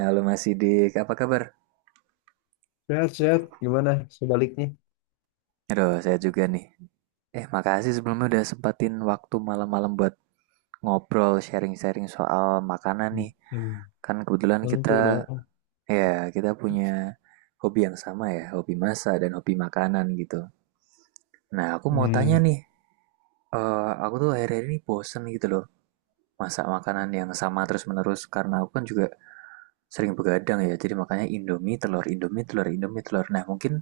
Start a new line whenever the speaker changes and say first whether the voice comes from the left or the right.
right: Halo Mas Sidik, apa kabar?
left: Sehat-sehat, gimana sebaliknya?
right: Aduh, saya juga nih. Makasih sebelumnya udah sempatin waktu malam-malam buat ngobrol, sharing-sharing soal makanan nih.
left: Hmm.
right: Kan kebetulan
left: Tentu
right: kita,
left: dong.
right: ya, kita punya hobi yang sama ya, hobi masak dan hobi makanan gitu. Nah, aku mau tanya
left: Hmm.
right: nih, aku tuh akhir-akhir ini bosen gitu loh masak makanan yang sama terus-menerus karena aku kan juga sering begadang ya jadi makanya Indomie telur Indomie telur Indomie telur nah mungkin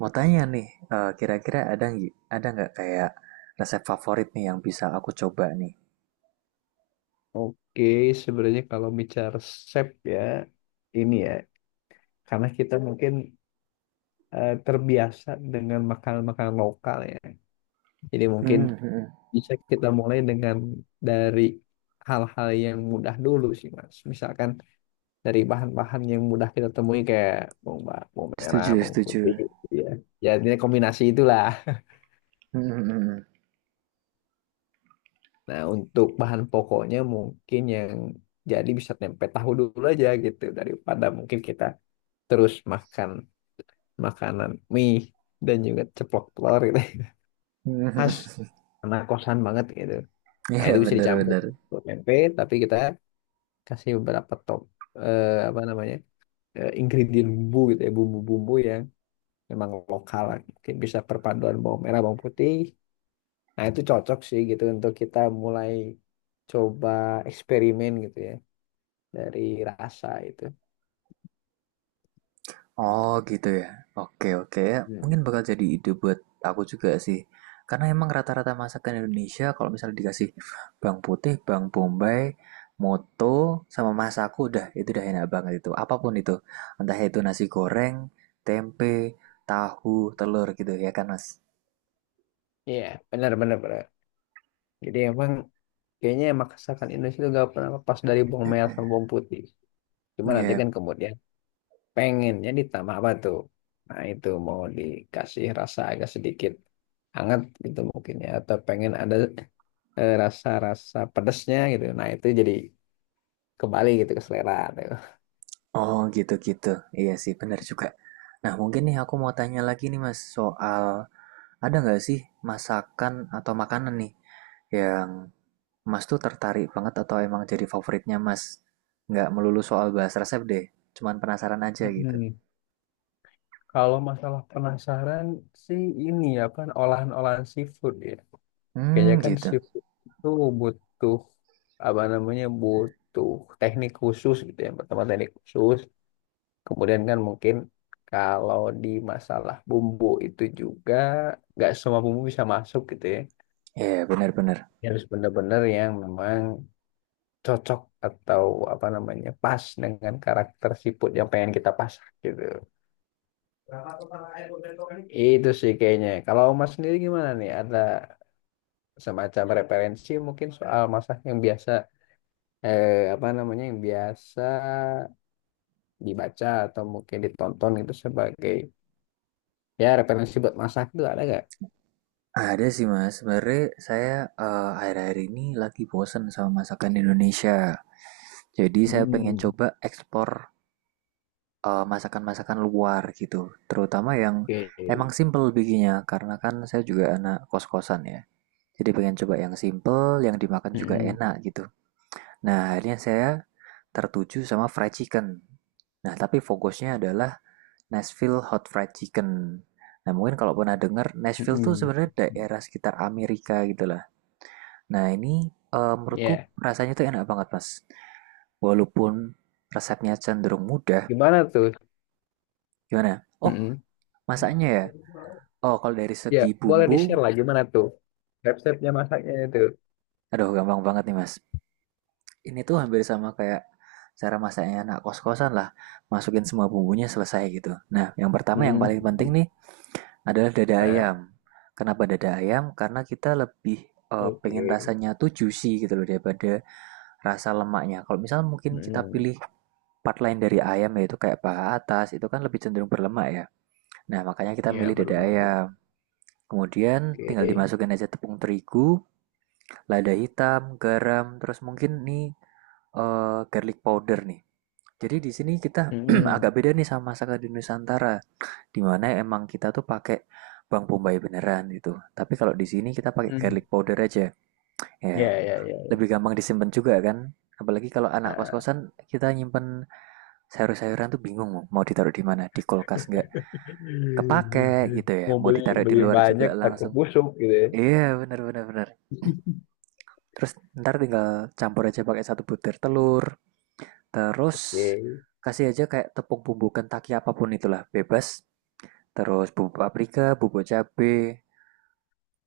right: mau tanya nih, kira-kira ada nggak kayak resep favorit nih yang bisa aku coba nih?
left: Oke, sebenarnya kalau bicara resep ya, ini ya, karena kita mungkin terbiasa dengan makanan-makanan lokal ya. Jadi mungkin
right: Hmm, hmm, hmm.
left: bisa kita mulai dengan dari hal-hal yang mudah dulu sih, Mas. Misalkan dari bahan-bahan yang mudah kita temui kayak bawang, bawang merah,
right: Setuju,
left: bawang
right: setuju.
left: putih, gitu ya. Ya, ini kombinasi itulah.
right: Hmm, hmm,
left: Nah, untuk bahan pokoknya mungkin yang jadi bisa tempe tahu dulu aja gitu daripada mungkin kita terus makan makanan mie dan juga ceplok telur gitu.
right: hmm,
left: Khas
right: hmm.
left: anak kosan banget gitu. Nah,
right: Iya,
left: itu bisa dicampur
right: bener-bener.
left: ke tempe tapi kita kasih beberapa top apa namanya? Ingredient bumbu gitu ya, bumbu-bumbu yang memang lokal lah. Mungkin bisa perpaduan bawang merah, bawang putih. Nah, itu cocok sih gitu untuk kita mulai coba eksperimen gitu ya, dari rasa itu.
right: Oh gitu ya. Oke, oke.
left: Hmm.
right: Mungkin bakal jadi ide buat aku juga sih. Karena emang rata-rata masakan Indonesia kalau misalnya dikasih bawang putih, bawang bombay, moto, sama masaku udah itu udah enak banget itu. Apapun itu. Entah itu nasi goreng, tempe, tahu, telur gitu ya kan Mas.
left: Iya, benar benar benar. Jadi emang kayaknya masakan Indonesia itu gak pernah lepas dari bawang merah sama bawang putih. Cuma nanti
right: Iya.
left: kan kemudian pengennya ditambah apa tuh? Nah itu mau dikasih rasa agak sedikit hangat gitu mungkin ya. Atau pengen ada rasa-rasa pedesnya gitu. Nah itu jadi kembali gitu ke selera tuh.
right: Oh gitu-gitu. Iya sih benar juga. Nah, mungkin nih aku mau tanya lagi nih Mas soal ada nggak sih masakan atau makanan nih yang Mas tuh tertarik banget atau emang jadi favoritnya Mas? Nggak melulu soal bahas resep deh, cuman penasaran aja gitu.
left: Mm-mm. Kalau masalah penasaran sih ini ya, kan olahan-olahan seafood ya. Kayaknya
right: Hmm,
left: kan
right: gitu.
left: seafood itu butuh apa namanya butuh teknik khusus gitu ya. Pertama teknik khusus, kemudian kan mungkin kalau di masalah bumbu itu juga nggak semua bumbu bisa masuk gitu ya.
right: Ya, bener-bener.
left: Ya, harus benar-benar yang memang cocok atau apa namanya pas dengan karakter seafood yang pengen kita pasak gitu. Itu sih kayaknya. Kalau Mas sendiri gimana nih? Ada semacam referensi mungkin soal masak yang biasa apa namanya yang biasa dibaca atau mungkin ditonton gitu sebagai ya referensi buat masak itu ada nggak?
right: Ada sih mas, sebenarnya saya akhir-akhir ini lagi bosen sama masakan Indonesia. Jadi saya pengen
left: Hmm,
right: coba ekspor masakan-masakan luar gitu. Terutama yang emang
left: oke.
right: simple bikinnya, karena kan saya juga anak kos-kosan ya. Jadi pengen coba yang simple, yang dimakan juga
left: Mm-mm.
right: enak gitu. Nah, akhirnya saya tertuju sama fried chicken. Nah, tapi fokusnya adalah Nashville Hot Fried Chicken. Nah, mungkin kalau pernah dengar, Nashville tuh
left: Mm-mm.
right: sebenarnya daerah sekitar Amerika gitu lah. Nah, ini menurutku
left: Ya,
right: rasanya tuh enak banget, Mas. Walaupun resepnya cenderung mudah,
left: gimana tuh?
right: gimana? Oh,
left: Mm-mm.
right: masaknya ya? Oh, kalau dari
left: Ya,
right: segi
left: boleh
right: bumbu,
left: di-share lah gimana tuh resepnya masaknya itu.
right: aduh gampang banget nih, Mas. Ini tuh hampir sama kayak cara masaknya anak kos-kosan lah. Masukin semua bumbunya selesai gitu. Nah, yang pertama yang
left: Mm.
right: paling penting nih, adalah dada
left: Nah,
right: ayam. Kenapa dada ayam? Karena kita lebih, pengen
left: oke.
right: rasanya tuh juicy gitu loh daripada rasa lemaknya. Kalau misal mungkin kita
left: Mm.
right: pilih part lain dari ayam yaitu kayak paha atas, itu kan lebih cenderung berlemak ya. Nah, makanya kita
left: Ya,
right: milih
left: belum
right: dada
left: belum.
right: ayam.
left: Belum.
right: Kemudian tinggal
left: Oke.
right: dimasukin aja tepung terigu, lada hitam, garam, terus mungkin nih, garlic powder nih. Jadi di sini kita agak
left: Mm-mm.
right: beda nih sama masakan di Nusantara dimana emang kita tuh pakai bawang bombay beneran gitu. Tapi kalau di sini kita pakai
left: Mm.
right: garlic powder aja.
left: Ya,
right: Ya,
left: ya,
right: lebih gampang disimpan juga kan. Apalagi kalau anak
left: ya.
right: kos-kosan kita nyimpen sayur-sayuran tuh bingung mau ditaruh di mana. Di kulkas nggak kepake gitu ya.
left: Mau
right: Mau
left: beli
right: ditaruh di
left: beli
right: luar
left: banyak
right: juga
left: takut
right: langsung.
left: busuk gitu ya.
right: Iya, bener bener bener. Terus ntar tinggal campur aja pakai satu butir telur. Terus
left: Oke.
right: kasih aja kayak tepung bumbu Kentucky apapun itulah, bebas. Terus bumbu paprika, bubuk cabai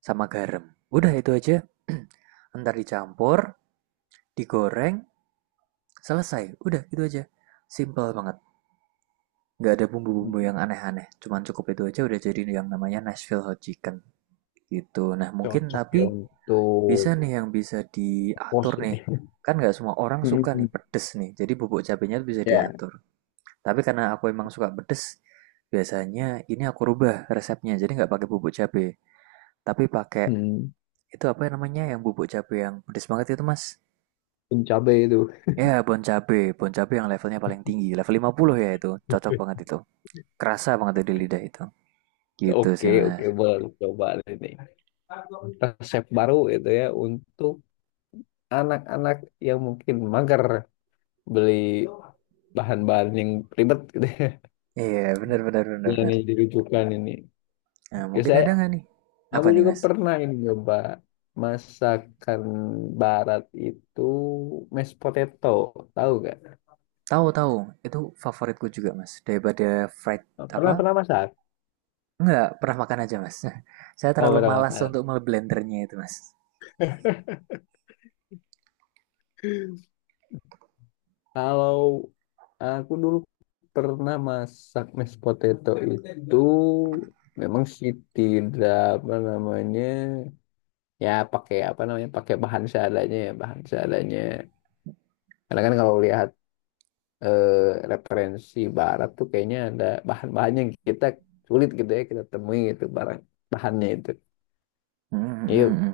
right: sama garam. Udah itu aja. Ntar dicampur, digoreng, selesai. Udah itu aja. Simple banget. Nggak ada bumbu-bumbu yang aneh-aneh. Cuman cukup itu aja udah jadi yang namanya Nashville Hot Chicken. Gitu. Nah mungkin
left: Cocok ya
right: tapi bisa
left: untuk
right: nih yang bisa diatur
left: pos
right: nih.
left: ini.
right: Kan nggak semua orang suka nih pedes nih. Jadi bubuk cabenya tuh bisa
left: Ya.
right: diatur. Tapi karena aku emang suka pedes, biasanya ini aku rubah resepnya. Jadi nggak pakai bubuk cabe. Tapi pakai
left: Hmm.
right: itu apa namanya yang bubuk cabe yang pedes banget itu mas?
left: Pun cabai itu.
right: Ya, bon cabe yang levelnya paling tinggi, level 50 ya itu, cocok banget itu. Kerasa banget tuh di lidah itu. Gitu sih,
left: Oke,
right: Mas.
left: oke, boleh coba ini. Resep baru itu ya untuk anak-anak yang mungkin mager beli bahan-bahan yang ribet gitu ya.
right: Iya, benar benar benar benar.
left: Ini dirujukan ini.
right: Nah,
left: Oke,
right: mungkin
left: saya
right: ada nggak nih? Apa
left: aku
right: nih,
left: juga
right: Mas?
left: pernah ini coba masakan barat itu mashed potato, tahu gak?
right: Tahu, tahu, itu favoritku juga, Mas. Daripada fried apa?
left: Pernah pernah masak?
right: Nggak, pernah makan aja, Mas. Saya
left: Oh
right: terlalu
left: pernah
right: malas
left: makan.
right: untuk memblendernya itu, Mas.
left: Kalau aku dulu pernah masak mashed potato itu memang sih tidak apa namanya ya pakai apa namanya pakai bahan seadanya ya bahan seadanya. Karena kan kalau lihat eh, referensi barat tuh kayaknya ada bahan bahannya yang kita sulit gitu ya kita temui gitu barang bahannya itu.
right: Hmm, hmm,
left: Yuk,
right: hmm, hmm.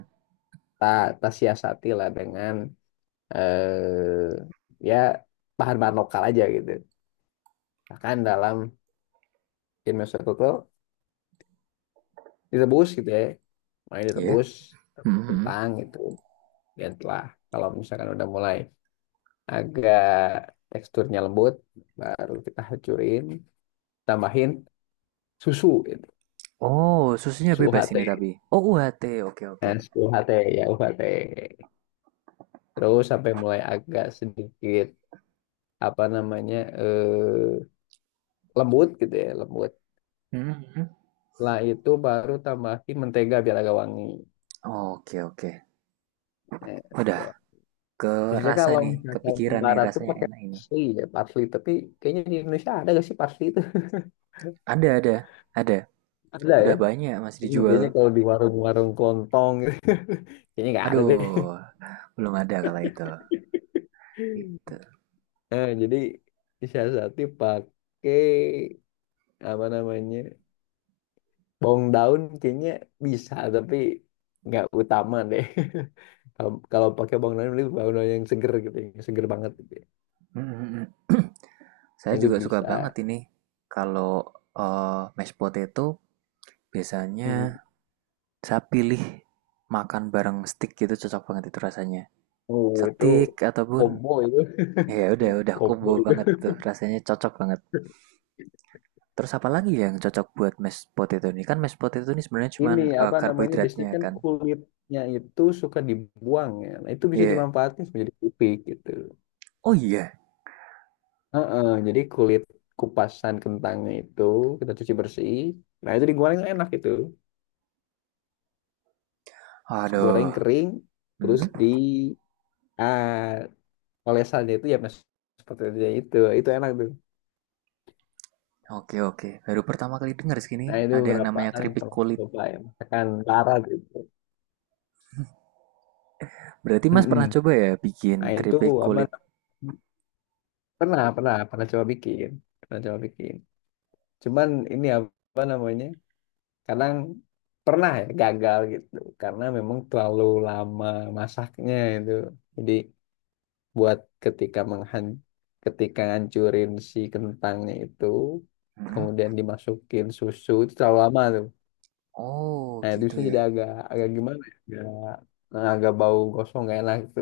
left: ta ta siasati lah dengan eh ya bahan-bahan lokal aja gitu. Bahkan dalam in itu tuh direbus gitu ya, mulai
right: Iya.
left: direbus
right: Hmm, hmm, hmm.
left: kentang gitu. Dan telah kalau misalkan udah mulai agak teksturnya lembut, baru kita hancurin, tambahin susu gitu,
right: Oh, susunya
left: susu
right: bebas
left: UHT.
right: ini tapi. Oh, UHT. Oke, oke.
left: Tes UHT ya UHT. Terus sampai mulai agak sedikit apa namanya lembut gitu ya lembut.
right: Hmm, hmm, hmm.
left: Setelah itu baru tambahin mentega biar agak wangi.
right: Oke, oke.
left: Eh,
right: Udah
left: Agak wangi.
right: ke
left: Biasanya
right: rasa
left: kalau
right: nih,
left: misalkan
right: kepikiran nih
left: barat tuh
right: rasanya
left: pakai
right: enak ini.
left: parsley ya parsley. Tapi kayaknya di Indonesia ada gak sih parsley itu?
right: Ada, ada.
left: Ada ya.
right: Udah banyak masih
left: Cuma kayaknya
right: dijual.
left: kalau di warung-warung kelontong gitu. Kayaknya nggak ada deh.
right: Aduh, belum ada kalau itu. Gitu.
left: Jadi disiasati pakai apa namanya? Bawang daun kayaknya bisa, tapi nggak utama deh. Kalau kalau pakai bawang daun, lebih bawang daun yang seger gitu, yang seger banget gitu ya.
right: Mm, mm, mm. Saya
left: Itu
right: juga suka
left: bisa.
right: banget ini kalau mashed potato
left: Hmm.
right: biasanya saya pilih makan bareng steak gitu cocok banget itu rasanya.
left: Oh, itu
right: Steak ataupun
left: combo itu,
right: ya udah
left: combo
right: combo
left: itu.
right: banget tuh rasanya cocok banget. Terus apa lagi yang cocok buat mashed potato ini? Kan mashed potato ini sebenarnya cuma
left: Ini apa namanya? Biasanya
right: karbohidratnya
left: kan
right: kan.
left: kulitnya itu suka dibuang ya. Nah, itu
right: Iya.
left: bisa
right: Yeah.
left: dimanfaatkan menjadi kupik gitu.
right: Oh iya.
left: Heeh, jadi kulit kupasan kentangnya itu kita cuci bersih. Nah, itu digoreng enak itu. Terus goreng
right: Aduh.
left: kering
right: Hmm,
left: terus di ah, olesannya itu ya mas seperti itu ya itu enak tuh,
right: oke oke. Baru pertama kali dengar segini
left: nah itu
right: ada yang
left: beberapa
right: namanya
left: hal yang
right: keripik
left: pernah aku
right: kulit.
left: coba ya makan karat itu.
right: Berarti Mas pernah
left: Mm-mm.
right: coba ya
left: Nah
right: bikin
left: itu
right: keripik
left: apa
right: kulit?
left: pernah pernah pernah coba bikin, pernah coba bikin cuman ini apa namanya kadang pernah ya gagal gitu karena memang terlalu lama masaknya itu jadi buat ketika menghan ketika ngancurin si kentangnya itu
right: Hmm?
left: kemudian dimasukin susu itu terlalu lama tuh.
right: Oh,
left: Nah, itu
right: gitu
left: terusnya
right: ya.
left: jadi agak agak gimana ya? Agak, nah, agak bau gosong gak enak gitu.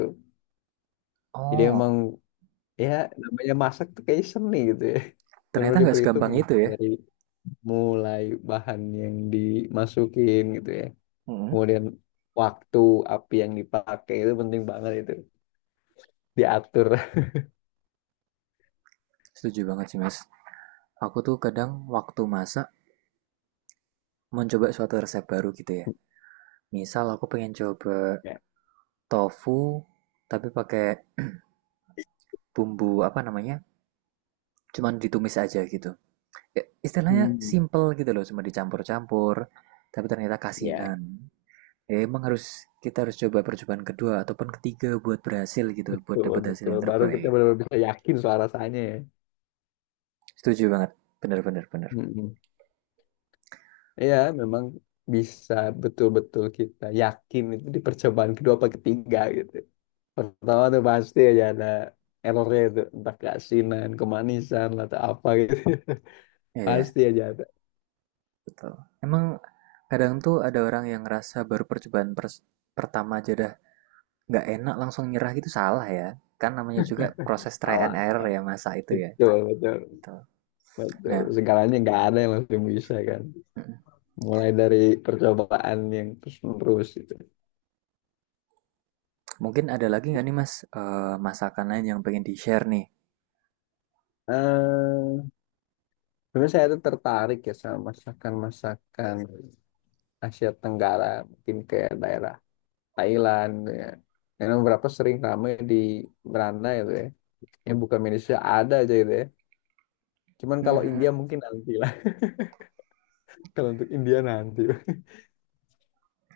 left: Jadi emang
right: Oh,
left: ya namanya masak tuh kayak seni gitu ya.
right: ternyata
left: Benar-benar
right: nggak segampang
left: diperhitungin
right: itu ya.
left: dari mulai bahan yang dimasukin gitu ya.
right: Hmm,
left: Kemudian waktu api yang dipakai itu penting banget itu diatur.
right: setuju banget sih Mas. Aku tuh kadang waktu masak mencoba suatu resep baru gitu ya. Misal aku pengen coba
left: Ya.
right: tofu tapi pakai bumbu apa namanya? Cuman ditumis aja gitu. Ya, istilahnya
left: Hmm.
right: simple gitu loh, cuma dicampur-campur, tapi ternyata
left: Ya.
right: kasinan. Ya, emang harus kita harus coba percobaan kedua ataupun ketiga buat berhasil gitu, buat
left: Betul,
right: dapat hasil
left: betul.
right: yang
left: Baru kita
right: terbaik.
left: benar-benar bisa yakin soal rasanya ya.
right: Setuju banget, bener-bener bener.
left: Mm-mm. Ya, memang bisa betul-betul kita yakin itu di percobaan kedua apa ketiga gitu. Pertama tuh pasti aja ada errornya itu. Entah keasinan, kemanisan, atau apa gitu.
right: Iya, iya,
left: Pasti aja ada.
right: betul. Emang kadang tuh ada orang yang ngerasa baru pertama aja dah nggak enak langsung nyerah gitu salah ya. Kan namanya juga proses try
left: Salah,
right: and error
left: salah.
right: ya masa itu ya.
left: Betul,
right: Betul.
left: betul.
right: Nah,
left: Segalanya nggak ada yang langsung bisa kan.
right: mm,
left: Mulai dari percobaan yang terus-menerus gitu.
right: mungkin ada lagi nggak nih Mas masakan lain yang pengen di-share
left: eh Sebenarnya saya tuh tertarik ya sama masakan-masakan Asia Tenggara. Mungkin kayak daerah Thailand gitu ya. Karena beberapa sering ramai di beranda gitu ya. Yang bukan Indonesia ada aja gitu ya. Cuman
right: nih?
left: kalau India mungkin nanti lah. Kalau untuk India nanti.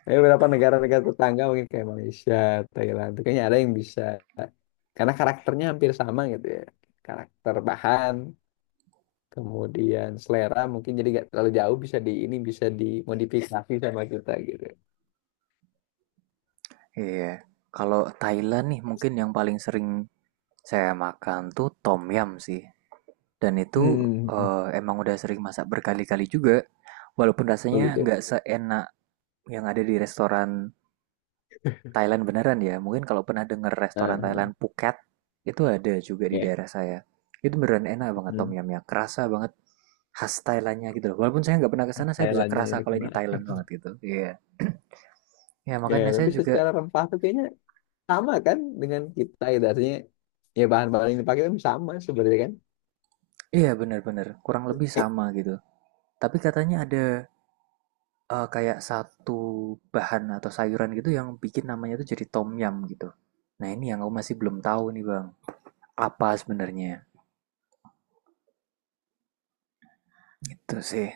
left: Ada beberapa negara-negara tetangga mungkin kayak Malaysia, Thailand, itu kayaknya ada yang bisa. Karena karakternya hampir sama gitu ya. Karakter bahan, kemudian selera mungkin jadi gak terlalu jauh bisa di ini bisa dimodifikasi sama kita gitu.
right: Iya. Kalau Thailand nih mungkin yang paling sering saya makan tuh tom yum sih. Dan itu
left: Hmm,
right: emang udah sering masak berkali-kali juga. Walaupun
left: oh
right: rasanya
left: gitu ya?
right: nggak seenak yang ada di restoran Thailand beneran ya. Mungkin kalau pernah denger restoran Thailand
left: Nah,
right: Phuket itu ada juga di
left: ya.
right: daerah saya. Itu beneran enak banget tom
left: Hmm.
right: yumnya. Kerasa banget khas Thailandnya gitu loh. Walaupun saya nggak pernah ke sana, saya bisa
left: Thailandnya
right: kerasa
left: itu
right: kalau ini
left: gimana?
right: Thailand banget gitu. Iya. Ya
left: Ya,
right: makanya saya
left: tapi
right: juga
left: secara rempah tuh kayaknya sama kan dengan kita gitu. Artinya ya bahan-bahan yang dipakai kan sama sebenarnya kan.
right: iya bener-bener kurang lebih sama gitu. Tapi katanya ada kayak satu bahan atau sayuran gitu yang bikin namanya tuh jadi tom yum gitu. Nah ini yang aku masih belum tahu nih bang, apa sebenarnya itu sih.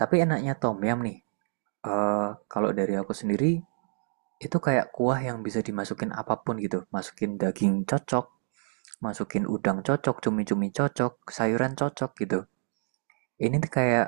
right: Tapi enaknya tom yum nih, eh, kalau dari aku sendiri itu kayak kuah yang bisa dimasukin apapun gitu. Masukin daging cocok, masukin udang cocok, cumi-cumi cocok, sayuran cocok gitu. Ini tuh kayak